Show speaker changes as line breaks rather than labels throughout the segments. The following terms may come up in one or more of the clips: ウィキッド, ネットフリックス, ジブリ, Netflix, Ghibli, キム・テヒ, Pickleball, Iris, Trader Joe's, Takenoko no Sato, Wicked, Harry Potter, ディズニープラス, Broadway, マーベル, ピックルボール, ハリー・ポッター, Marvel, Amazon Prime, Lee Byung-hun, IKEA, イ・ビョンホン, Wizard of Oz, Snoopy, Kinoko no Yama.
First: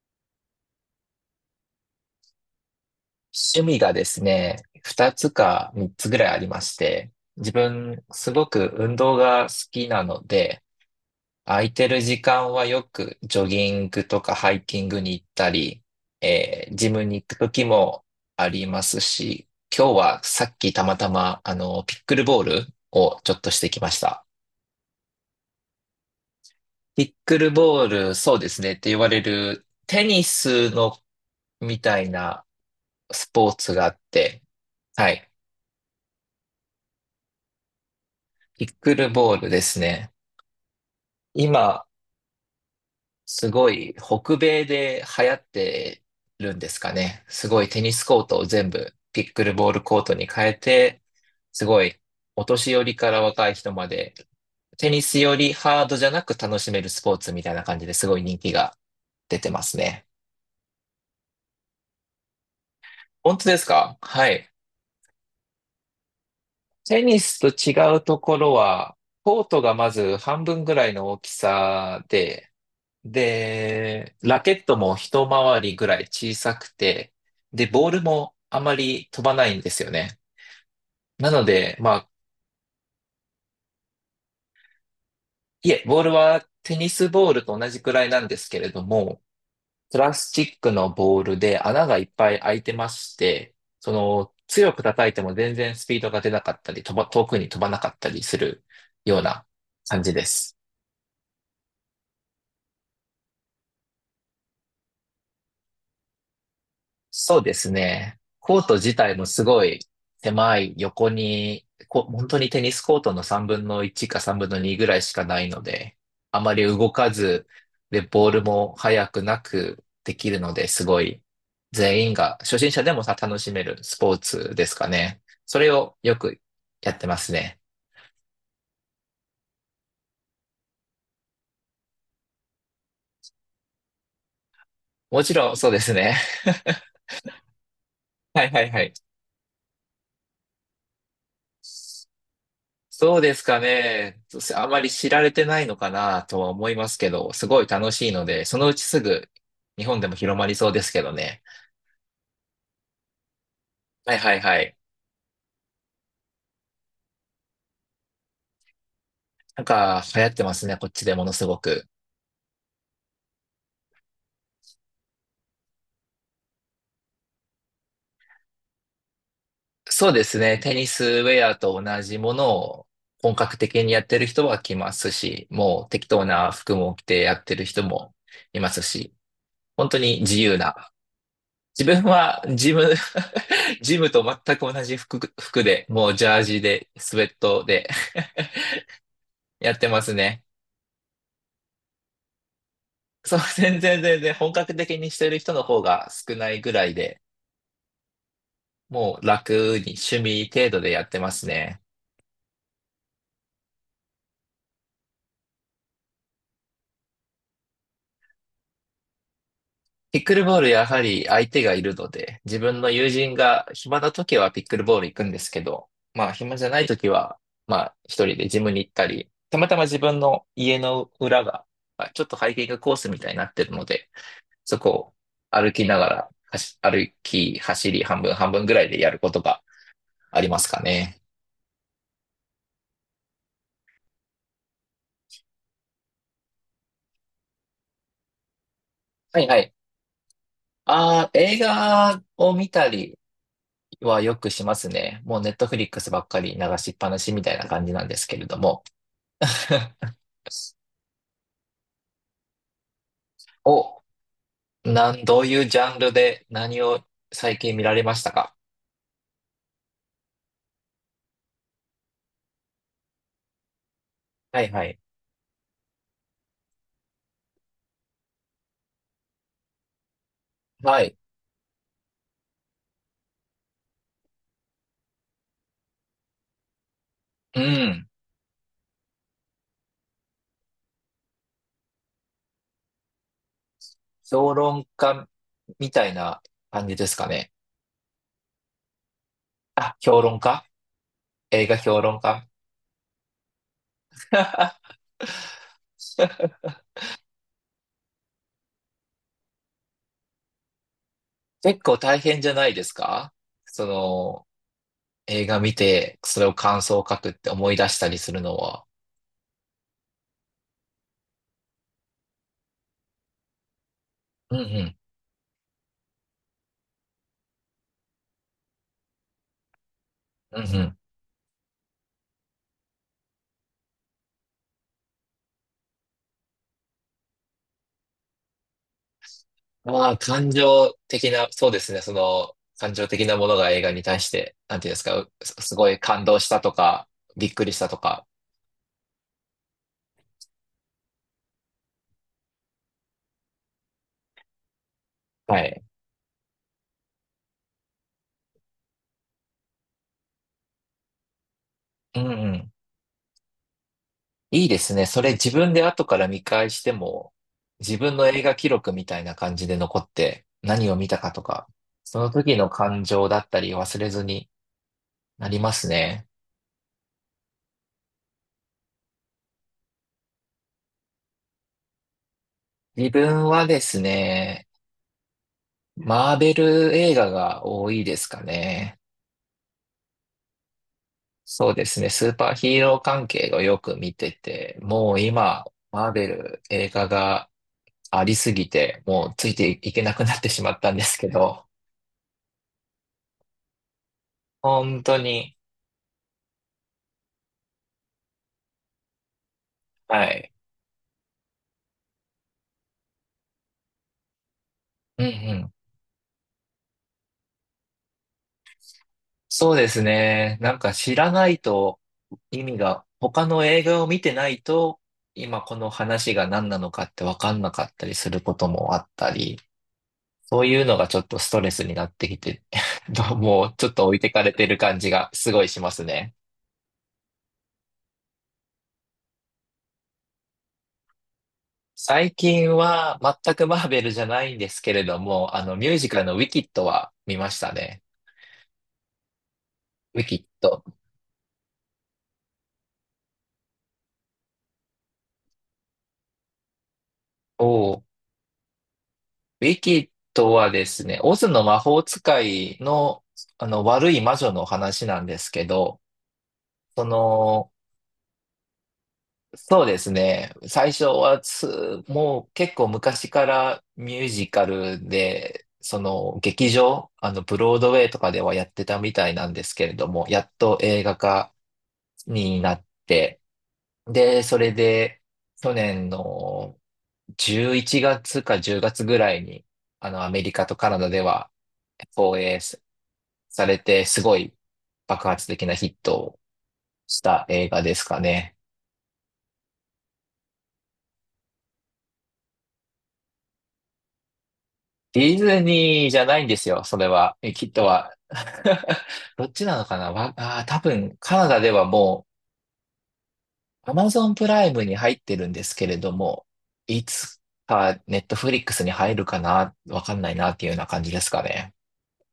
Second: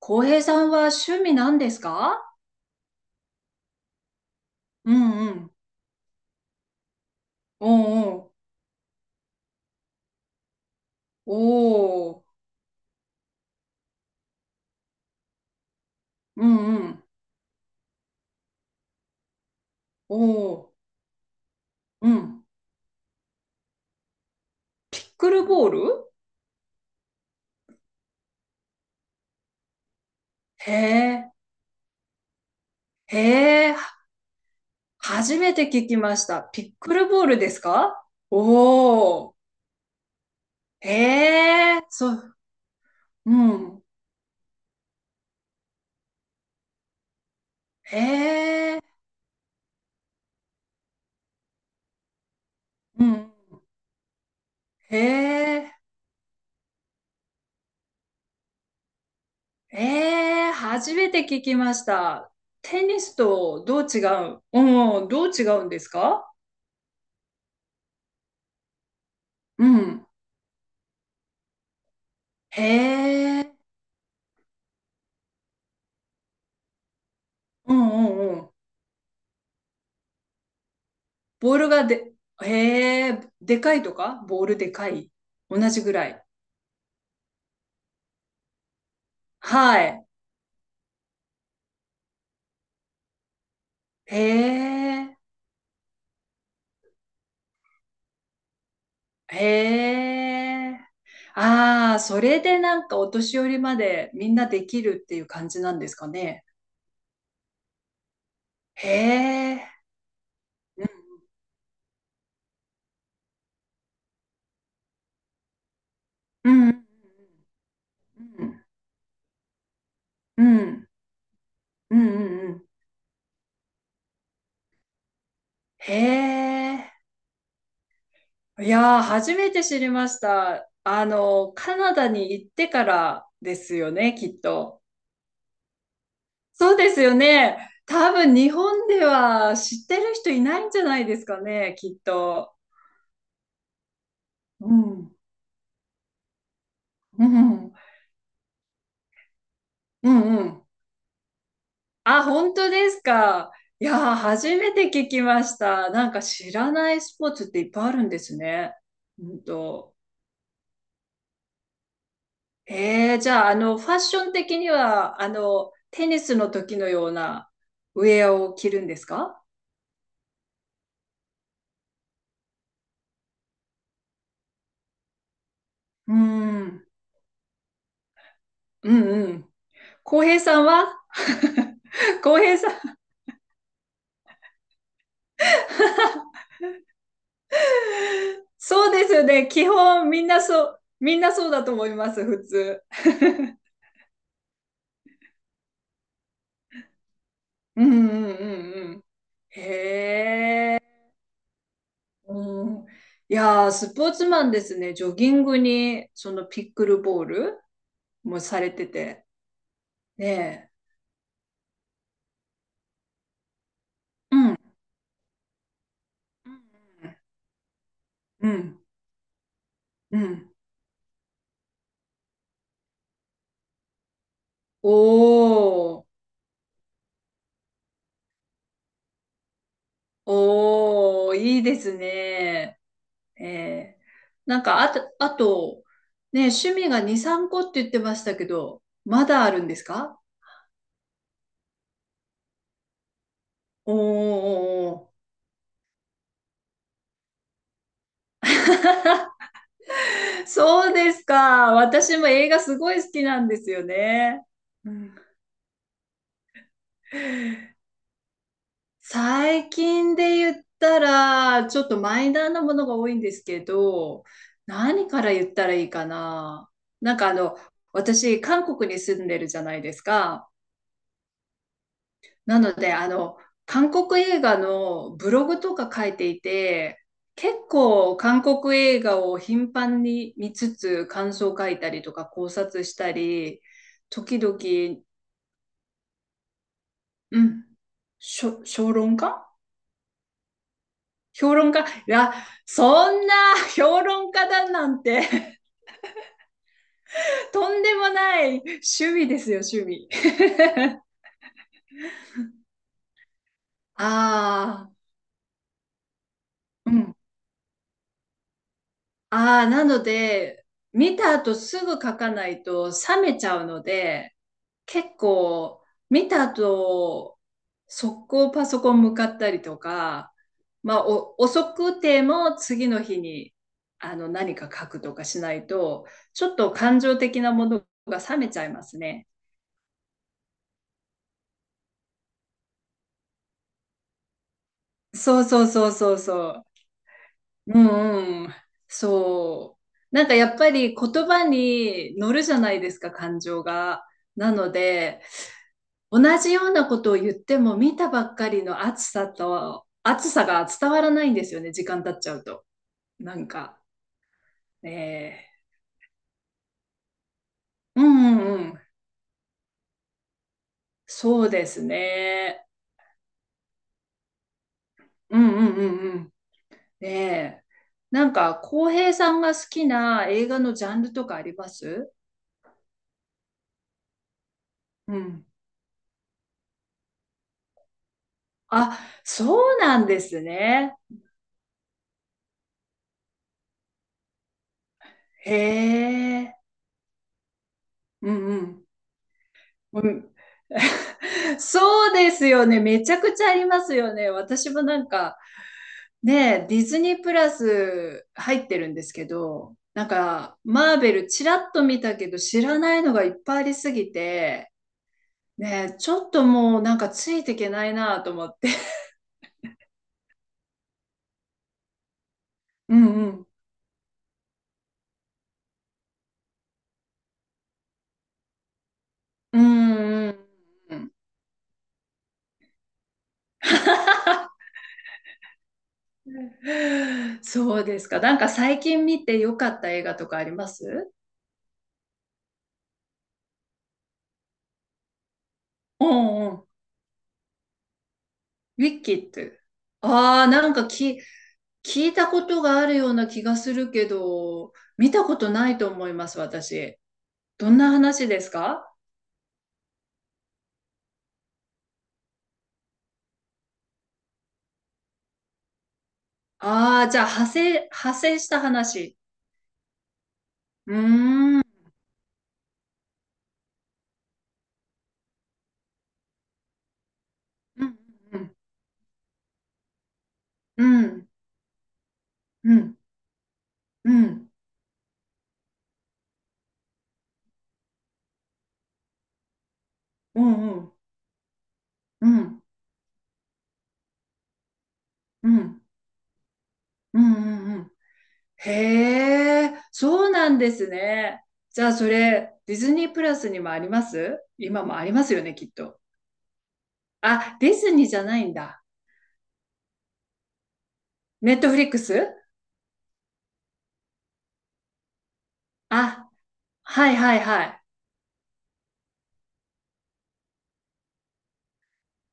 浩平さんは趣味なんですか？
趣味がですね、
う
二
ん
つ
うん。
か三つぐらいありまして、自
お
分
う、
すごく運動が好きなので、空いてる
おう。お
時
う。
間はよくジョギングとかハイキングに行ったり、
うんう
ジム
ん。
に行く時もありますし、今日はさ
お
っき
う。
たまたま、ピッ
う
クルボー
ん。
ルをちょっとしてきました。
ピックルボール？
ピックルボール、そうですねって言われるテニス
へ
の
え。
みたいな
へ
スポーツ
え。
があって、はい。
初めて聞きました。ピックルボールですか？
ピック
お
ル
お
ボ
う。
ールですね。
へ
今、
え。そう。う
すご
ん。
い北米で流行ってるんですかね。すごいテニスコートを全
へえ。
部ピックルボールコートに変えて、すごいお年寄り
う
から
ん。
若い人まで、テ
へ
ニスより
え。
ハードじゃなく楽しめるスポーツみたいな感じですごい人気が出てますね。
へえ。初めて聞きました。テニス
本当で
と
す
どう
か。
違
は
う
い。
うん。どう違うんですか？
テニスと違うところは、コート
う
がま
ん。
ず半分ぐらいの大きさで、
へえ。
で、ラケットも一回りぐらい小さくて、で、
う
ボ
ん
ール
うん
も
うん。
あまり飛ばないんですよね。なの
ボール
で、
が
まあ、
で、へえ、でかいとか、ボールでかい。同
い
じ
え、
ぐ
ボー
ら
ル
い。
はテニスボールと同じくらいなんですけれども、
は
プ
い。
ラスチックのボールで穴がいっぱい開いてまして、そ
へ
の、強く叩い
え、
ても全然スピードが出なかったり、遠くに飛ばなかったりするよう
へ
な感じです。
え。ああ、それでなんかお年寄りまでみんなできるっていう感じなんですかね。
そうですね。コート
へ
自体もすご
え。
い狭い横に、本当にテニスコートの3分の1か3分の2ぐらいしかないので、あ
う
まり
んうん
動かず、で、ボールも速くなくできる
う
ので、す
ん
ごい
うん
全
う
員
んう
が、
んうんう
初
ん、
心者でもさ、楽しめるスポーツですかね。それ
へ
をよくやっ
え、
てますね。
いやー、初めて知りました。あの、カナダに行ってからですよね、きっと？
もちろん、そうですね。
そうで すよね。多分
はい
日
はいは
本
い。
では知ってる人いないんじゃないですかね、きっと。
そうですかね。あ
う
まり知
ん。
られてないのかなとは思いますけ
う
ど、すごい
ん。
楽しいので、そのうちすぐ日本で
う
も広
んう
まり
ん。
そうですけどね。
あ、本当ですか。いや
は
ー、
いはい
初
は
め
い。
て聞きました。なんか知らないスポーツっていっぱいあるんですね。うん
なん
と。
か流行ってますね、こっちでものすごく。
じゃあ、あの、ファッション的には、あの、テニスの時のようなウェアを着るんですか？
そうですね。テニスウェアと同じものを本格的にやってる人は来ますし、もう適
う
当な服
ん。
も着てやってる人もいます
うん
し、
うん。
本当に
浩
自
平さ
由
んは。
な。自分
浩
は
平さ
ジ
ん。
ム、ジムと全く同じ服で、もうジャージで、スウェットで
そうですね。基
やってま
本
す
みんな
ね。
そう、みんなそうだと思います、普通。
そう、全然全然本格的にしてる人の方が少ないぐらいで、
うんうんうんうん。
もう楽に趣
へ
味程度で
え。
やってますね。
うん。いやー、スポーツマンですね。ジョギングに、そのピックルボールもされてて。
ピックルボール
ねえ。
やはり相手がいるので、自分の友人が暇な
う
時は
ん。
ピックルボール行くんですけど、まあ暇じゃない時は、まあ一人で
う
ジムに
ん。
行ったり、たまたま自分
う
の
ん。
家の裏が、まあちょっとハイキングコースみたいになってるので、そこ
お
を歩きな
ー。
がら、走歩き、走り、半分半分ぐらいでやることがありますかね。
おー、いいですね。ええ。なんか、あと、ねえ、趣味が2、3個って言ってましたけど、ま
は
だ
い
あ
は
るん
い。
ですか？
ああ、映画を見たり
お
はよくします
お、
ね。もうネットフリックスばっかり流しっぱなしみたいな感じなんですけれども。
そうですか。私も映画すごい好きなんですよ
お、
ね。うん、
どういうジャンルで何を最近見られましたか？
最近で言ったら、ちょっとマイナーなものが多いんですけど、
はいはい。
何から言ったらいいかな。なんかあの、私、韓国に住んでるじゃないですか。
はい。
なので、あの、韓国映画のブログとか書いていて、結
うん。
構韓国映画を頻繁に見つつ感想書いたりとか考察したり、時
評
々、
論家みたいな感じですか
う
ね。
ん、評論家？
あ、評論家。
評
映
論
画
家、い
評論
や、
家。
そんな。 評論家だなんて。 とんでもない趣味ですよ、趣味。
結構大変じゃないですか。その、
あ
映画見て、それを感
あ、う
想を
ん。
書くって思い出したりするのは。
ああ、なので、見た後すぐ書かないと冷めちゃうので、
うんうん。
結構、見た後、速攻パソコン向かったりとか、
うんう
ま
ん。
あ、お遅くても次の日に、あの、何か書くとかしないと、ちょっと感情的なものが冷めちゃいますね。
まあ、感情的な、そうですね。その、感情的なものが映画に対して、なんていうんですか、
そうそう
す
そ
ご
う
い
そう
感動した
そ
とか、びっくりし
う。う
たとか。
んうん。そう。なんかやっぱり言葉に乗るじゃないですか、感情が。なので、
はい。
同じようなことを言っても見たばっかりの暑さと暑さが伝わらないんですよね、時間経
う
っ
んう
ちゃうと。
ん。
なんか、
いいですね。それ
ね
自分で後から見返しても、自
えー、う
分の
ん
映
う
画記
んうん、
録みたいな感じで残って、何を見たかと
そうで
か、
す
その時
ね、
の感情だったり忘れずに
う
な
ん
り
う
ま
んう
す
んう
ね。
ん、ねえ、なんか浩平さんが好きな映画のジャンルとかあります？
自分はですね、
うん、
マーベル映画が多いですかね。
あ、そうなんですね。
そうですね。スーパーヒーロー関係をよく見てて、もう
へ
今、マーベ
え。
ル映画があ
う
り
ん
す
う
ぎ
ん
て、もうついていけ
う
なく
ん。
なってしまったんですけ ど、
そうですよね、めちゃくちゃありますよね。私もな
本
ん
当
か、
に、
で、ディズニープラス入ってるんですけど、なん
はい。
か、マーベルちらっと見たけど知らないのがいっぱいありすぎて、
うんうん。
ね、ちょっともうなんかついていけないなと思って。
そうですね。なんか知らないと意味
う
が、
んう
他
ん。
の映画を見てないと、今この話が何なのかってわかんなかったりすることもあったり、
うんうん
そういうのがちょっとストレスになってきて、もうちょっと置いてかれてる感じがすごいしますね。
うん。そうですか。なんか最近見てよかった映画とかあります？
最近は全くマーベルじゃないんですけれども、あのミュー
う
ジカルのウ
ん
ィ
うん。
キ
ウ
ッドは見ましたね。
ィキッド。
ウィキ
あ
ッ
あ、なん
ド。
か聞いたことがあるような気がするけど、見たことないと思います、私。
お
どんな
ー
話ですか？
ウィキッドはですね、オズの魔法使いの、あの悪い魔女の話なんですけど、そ
ああ、じゃあ、派
の、
生、派生した話。
そうですね、最
う
初は
ーん。
つもう結構昔からミュージカルで、その劇場、あのブロー
う
ドウ
ん、
ェイとか
う
で
ん、
はやってたみたいなんですけれども、やっと
う
映画
ん、
化にな
う
っ
ん、
て、
う
で、
ん、
それで、去年の11月か10月ぐらいに、あの、ア
う
メリカとカ
ん、
ナダでは
う
放
ん、う
映
ん、
されて、すごい爆発
う
的な
ん、
ヒットを
う
した映
ん、う
画
ん。
ですかね。
へえ、そうなんですね。じゃあ、それ、ディズニープラスにもあります？今もあります
ディ
よね、
ズ
きっと。
ニーじゃないんですよ、それは。え、
あ、
き
デ
っ
ィ
と
ズニー
は。
じゃないんだ。
どっちなのかなわ、あー、多分、カナ
ネ
ダ
ット
で
フ
は
リック
も
ス。
う、アマゾンプライムに入ってるんですけれど
あ、
も、い
はいはい
つ
はい。
かネットフリックスに入るかなわかんないなっていうような感じですかね。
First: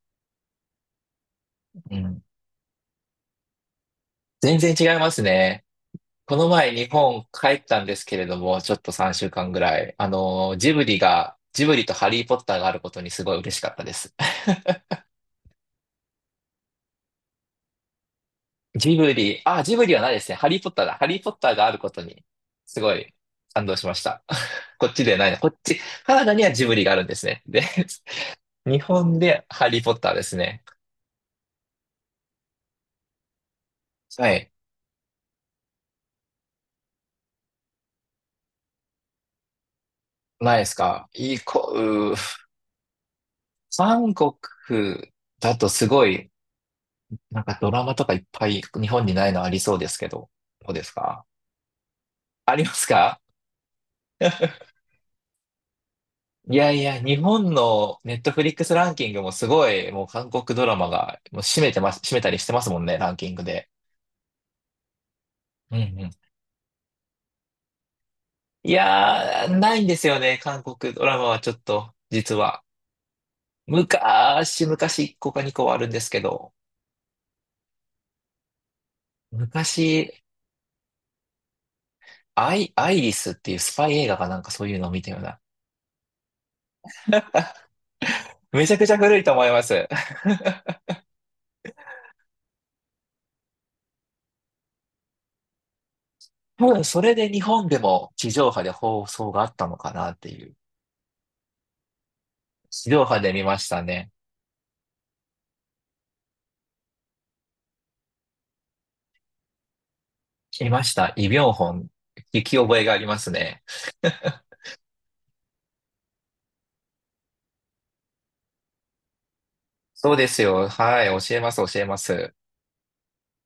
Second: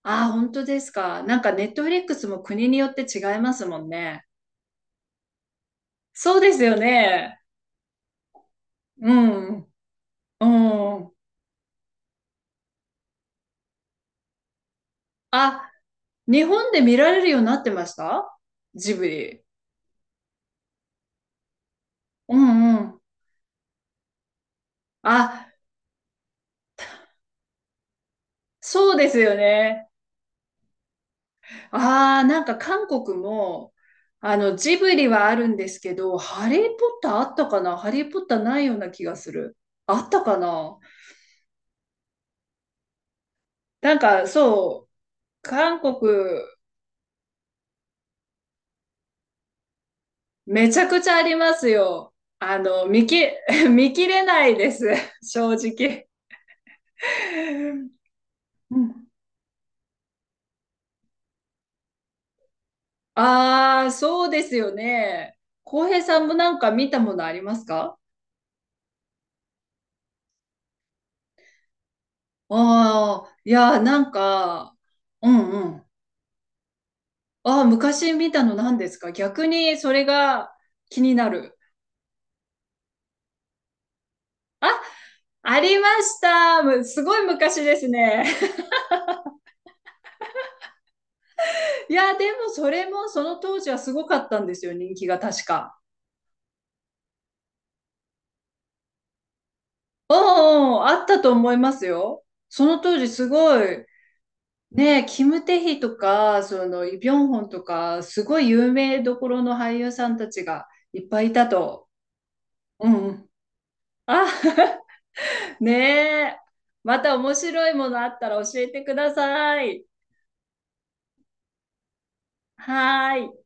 あ、本当ですか。なんかネットフ
う
リック
ん。
スも国によって違いますもんね。
全然違いますね。こ
そう
の
です
前
よ
日本
ね。
帰ったんですけれども、ちょっと
う
3週間ぐ
ん。
らい。あ
う
の、ジブリ
ん。
が、ジブリとハリーポッターがあることにすごい嬉しかったです。
あ、日本で見られるようになってました？ジ
ジ
ブ
ブリ、
リ。
あ、ジブリはないですね。ハリーポッターだ。ハリーポッターがあることに、
うん
す
う
ご
ん。
い感動しました。こっちではないな。こ
あ、
っち、カナダにはジブリがあるんですね。で、日
そうです
本
よ
でハリー
ね。
ポッターですね。
ああ、なんか韓国も、
は
あ
い。
の、ジブリはあるんですけど、ハリー・ポッターあったかな。ハリー・ポッターないような気がする。あったか
ないです
な。
か？いいこ、
なん
韓
か、
国
そう、
だと
韓
す
国、
ごいなんかドラマとかいっぱい日本にないのありそうですけど、ど
め
う
ち
で
ゃ
す
くちゃあ
か？
りますよ。
あ
あ
りま
の、
すか？
見切れ ないです。正直。
いやいや、日本のネットフリックス
う
ランキ
ん、
ングもすごい、もう韓国ドラマがもう占めてます、占めたりしてますもんね、ランキングで。
ああ、そうですよね。
うん
浩平
うん。
さんもなんか見たものありますか？
いやー、ないんですよね、韓国ドラマはちょっと、実
あ
は。
あー、いやー、なん
昔、
か、
昔1
う
個か
ん
2個はあ
うん。
るんですけど、
ああ、昔見たの何ですか？逆にそれ
昔、
が気になる。
アイリスっていうスパイ映画かなんかそういうのを見たような。
ありました、すごい昔ですね。
めちゃくちゃ古いと思います。
いやでもそれもその当時はすごかったんですよ、人気が確か。
多分それで日本でも地上波で放送があったのかな
う
っ
ん
ていう。
うん、あったと思いますよ。その
地
当
上
時
波
す
で見ま
ご
した
い、
ね。
ねえ、キム・テヒとか、その、イ・ビョンホンとか、すごい有名どころの俳優さんたちが
見まし
いっ
た。
ぱい
イ・
い
ビ
た
ョンホン。
と。
聞き覚え
う
があり
んう
ま
ん。
すね。
あ、ねえ。また面白いものあったら教えてください。
そうですよ。はい。教えます、教えます。
はーい。